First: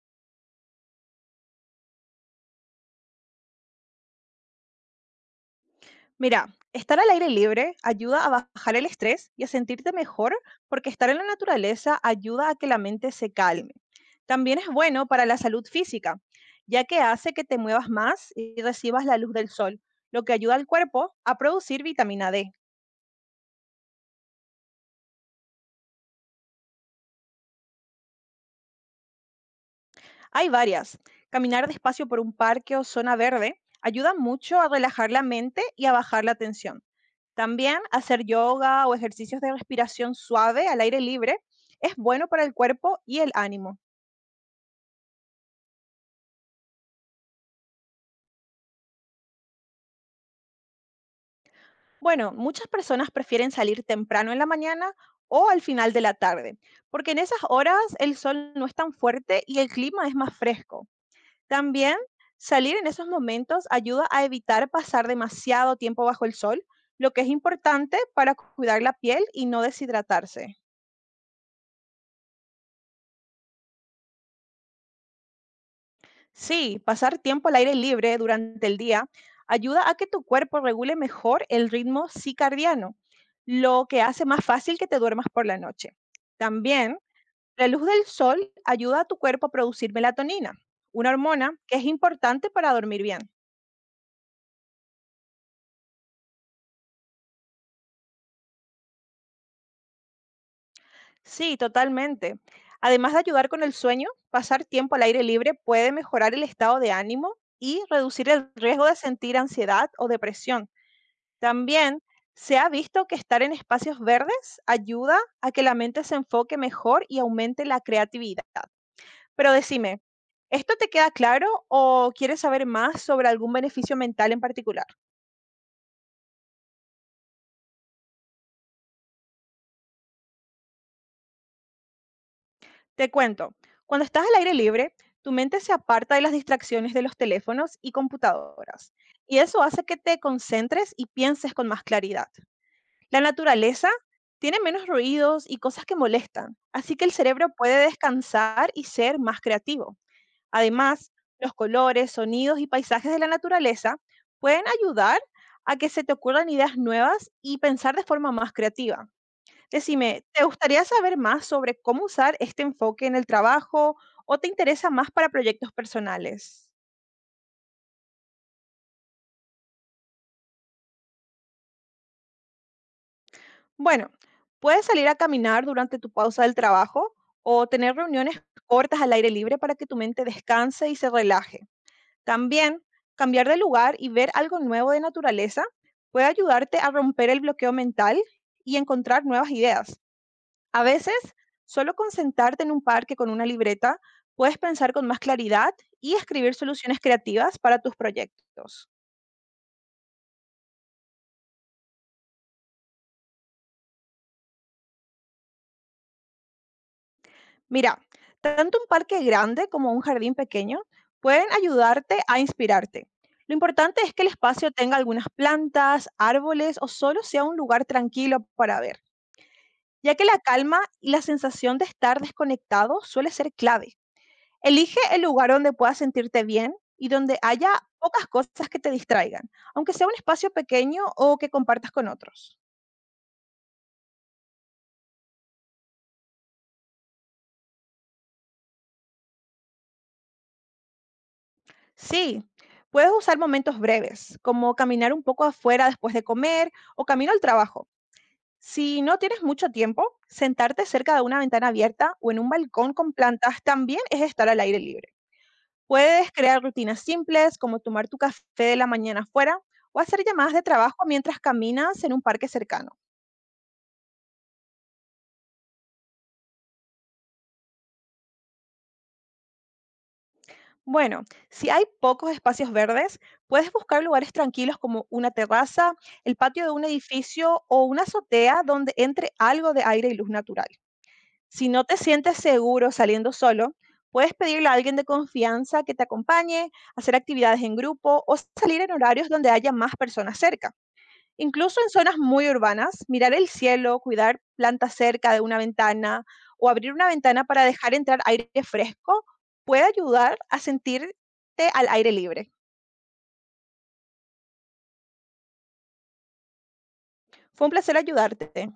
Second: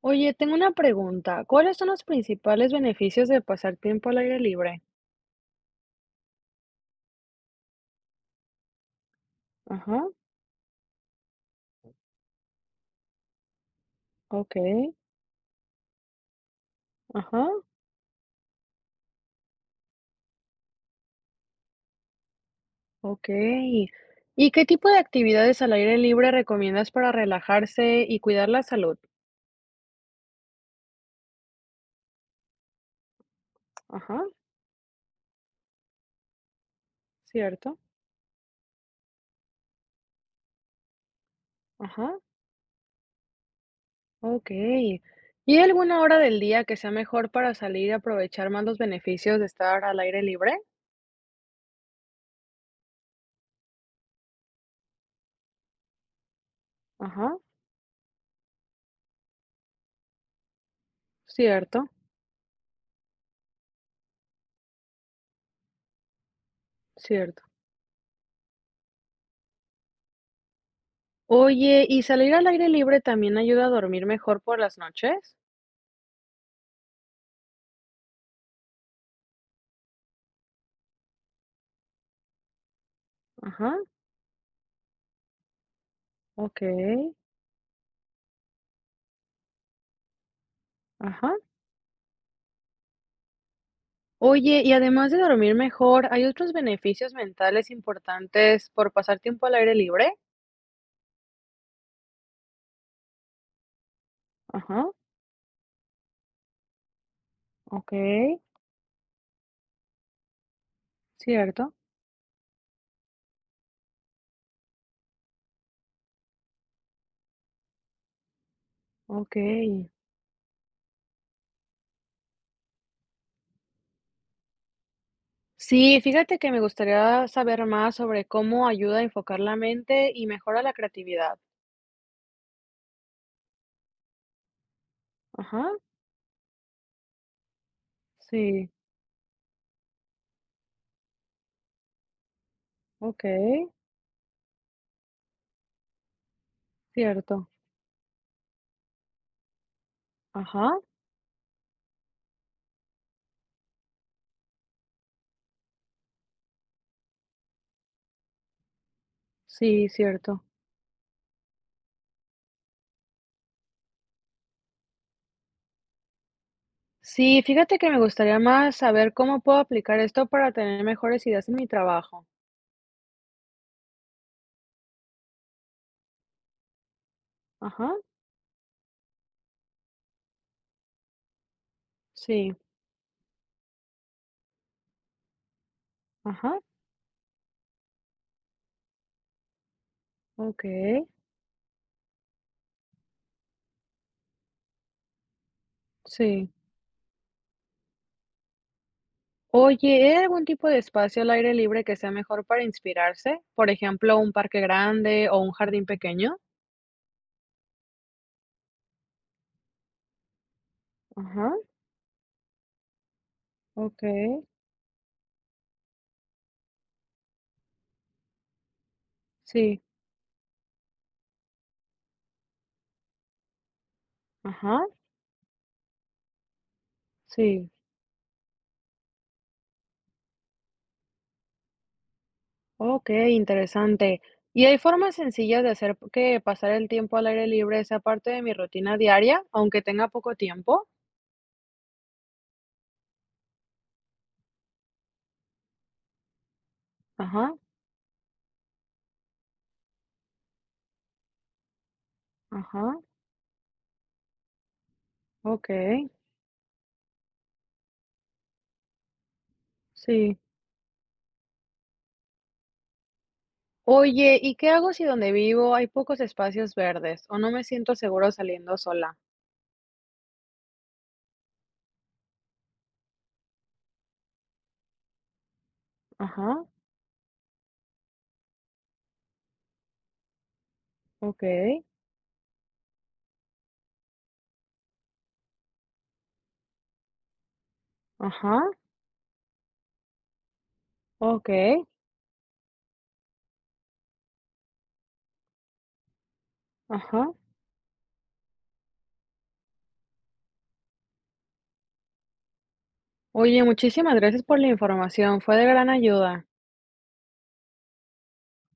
Oye, tengo una pregunta. ¿Cuáles son los principales beneficios de pasar tiempo al aire libre? Mira, estar al aire libre ayuda a bajar el estrés y a sentirte Ajá, mejor porque estar en la naturaleza ayuda a que la mente se calme. ok, También es bueno para la salud física, ya que hace ajá, que te muevas más y recibas la luz del sol, lo que ayuda al cuerpo a producir vitamina D. ok. ¿Y qué tipo de actividades al aire libre recomiendas para relajarse y cuidar la salud? Hay varias. Caminar despacio por un parque o zona verde ayuda Ajá, mucho a relajar la mente y a bajar la tensión. cierto, También hacer yoga o ejercicios de respiración suave al aire libre es ajá, bueno para el cuerpo y el ánimo. ok. ¿Y hay alguna hora del día que sea mejor para salir y aprovechar más los beneficios de estar al aire libre? Bueno, muchas personas prefieren salir temprano en la mañana o al final de la tarde, porque en Ajá, esas horas el sol no es tan fuerte y el clima es más fresco. cierto, También, salir en esos momentos ayuda a evitar pasar demasiado tiempo bajo el sol, lo que es cierto. importante para cuidar la piel y no deshidratarse. Oye, ¿y salir al aire libre también ayuda a dormir mejor por las noches? Sí, pasar tiempo al aire libre durante el día ayuda a que tu cuerpo regule mejor el ritmo circadiano, Ajá. lo que hace más fácil que te duermas por la noche. Okey, También, la luz del sol ayuda a tu cuerpo a producir melatonina, una ajá. hormona que es importante para dormir bien. Oye, y además de dormir mejor, ¿hay otros beneficios mentales importantes por pasar tiempo al aire libre? Sí, totalmente. Además de ayudar con el sueño, pasar Ajá, tiempo al aire libre puede mejorar el estado de ánimo y reducir okey, el riesgo de sentir ansiedad o depresión. cierto, También, se ha visto que estar en espacios verdes ayuda a que la mente se enfoque mejor y aumente la creatividad. Pero okey. decime, ¿esto te queda claro o quieres saber más sobre algún beneficio mental en particular? Sí, fíjate que me gustaría saber más sobre cómo ayuda a enfocar la mente y mejora la creatividad. Te cuento, cuando estás al aire libre, tu mente Ajá, se aparta de las distracciones de los teléfonos y sí, computadoras, y eso hace que te concentres y pienses con más claridad. La okey, naturaleza tiene menos ruidos y cosas que molestan, así que el cierto. cerebro puede descansar y ser más creativo. Ajá, Además, los colores, sonidos y paisajes de la naturaleza pueden ayudar a que se te ocurran ideas nuevas y pensar de forma más creativa. sí, Decime, cierto. ¿te gustaría saber más sobre cómo usar este enfoque en el trabajo o te interesa más para proyectos personales? Sí, fíjate que me gustaría más saber cómo puedo aplicar esto para tener mejores ideas en mi trabajo. Bueno, puedes salir a caminar durante tu pausa del trabajo o Ajá, tener reuniones cortas al aire libre para que tu mente descanse y se relaje. sí, También, cambiar de lugar y ver algo nuevo de naturaleza puede ajá. ayudarte a romper el bloqueo mental y encontrar nuevas ideas. A Okey, veces, solo con sentarte en un parque con una libreta, puedes pensar con más claridad y sí. escribir soluciones creativas para tus proyectos. Oye, ¿hay algún tipo de espacio al aire libre que sea mejor para inspirarse? Por ejemplo, un parque grande o un jardín pequeño. Mira, tanto un parque grande como un jardín pequeño pueden Ajá, ayudarte a inspirarte. Lo importante es que el okey, espacio tenga algunas plantas, árboles o solo sea un lugar tranquilo para ver, sí, ya que la calma y la sensación de estar desconectado suele ser clave. ajá, Elige el lugar donde puedas sentirte bien y donde sí, haya pocas cosas que te distraigan, aunque sea un espacio pequeño o que compartas con otros. okey, interesante. ¿Y hay formas sencillas de hacer que pasar el tiempo al aire libre sea parte de mi rutina diaria, aunque tenga poco tiempo? Sí, puedes usar momentos breves, como caminar un poco afuera después de comer o camino al Ajá, trabajo. Si no tienes mucho tiempo, sentarte cerca de una ventana abierta o en un balcón ajá, con plantas también es estar al aire libre. okey, Puedes crear rutinas simples como tomar tu café de la mañana afuera o hacer sí. llamadas de trabajo mientras caminas en un parque cercano. Oye, ¿y qué hago si donde vivo hay pocos espacios verdes o no me siento seguro saliendo sola? Bueno, si hay pocos espacios verdes, puedes buscar lugares tranquilos como una terraza, el Ajá. patio de un edificio o una azotea donde entre algo de aire y luz natural. Si Okey, no te sientes seguro saliendo solo, puedes pedirle a alguien de confianza que te acompañe, hacer actividades en grupo o ajá, salir en horarios donde haya más personas cerca. Incluso okey, en zonas muy urbanas, mirar el cielo, cuidar plantas cerca de una ventana o abrir una ajá. ventana para dejar entrar aire fresco puede ayudar a sentirte al aire libre. Oye, muchísimas gracias por la información, fue de gran ayuda. Fue un placer ayudarte.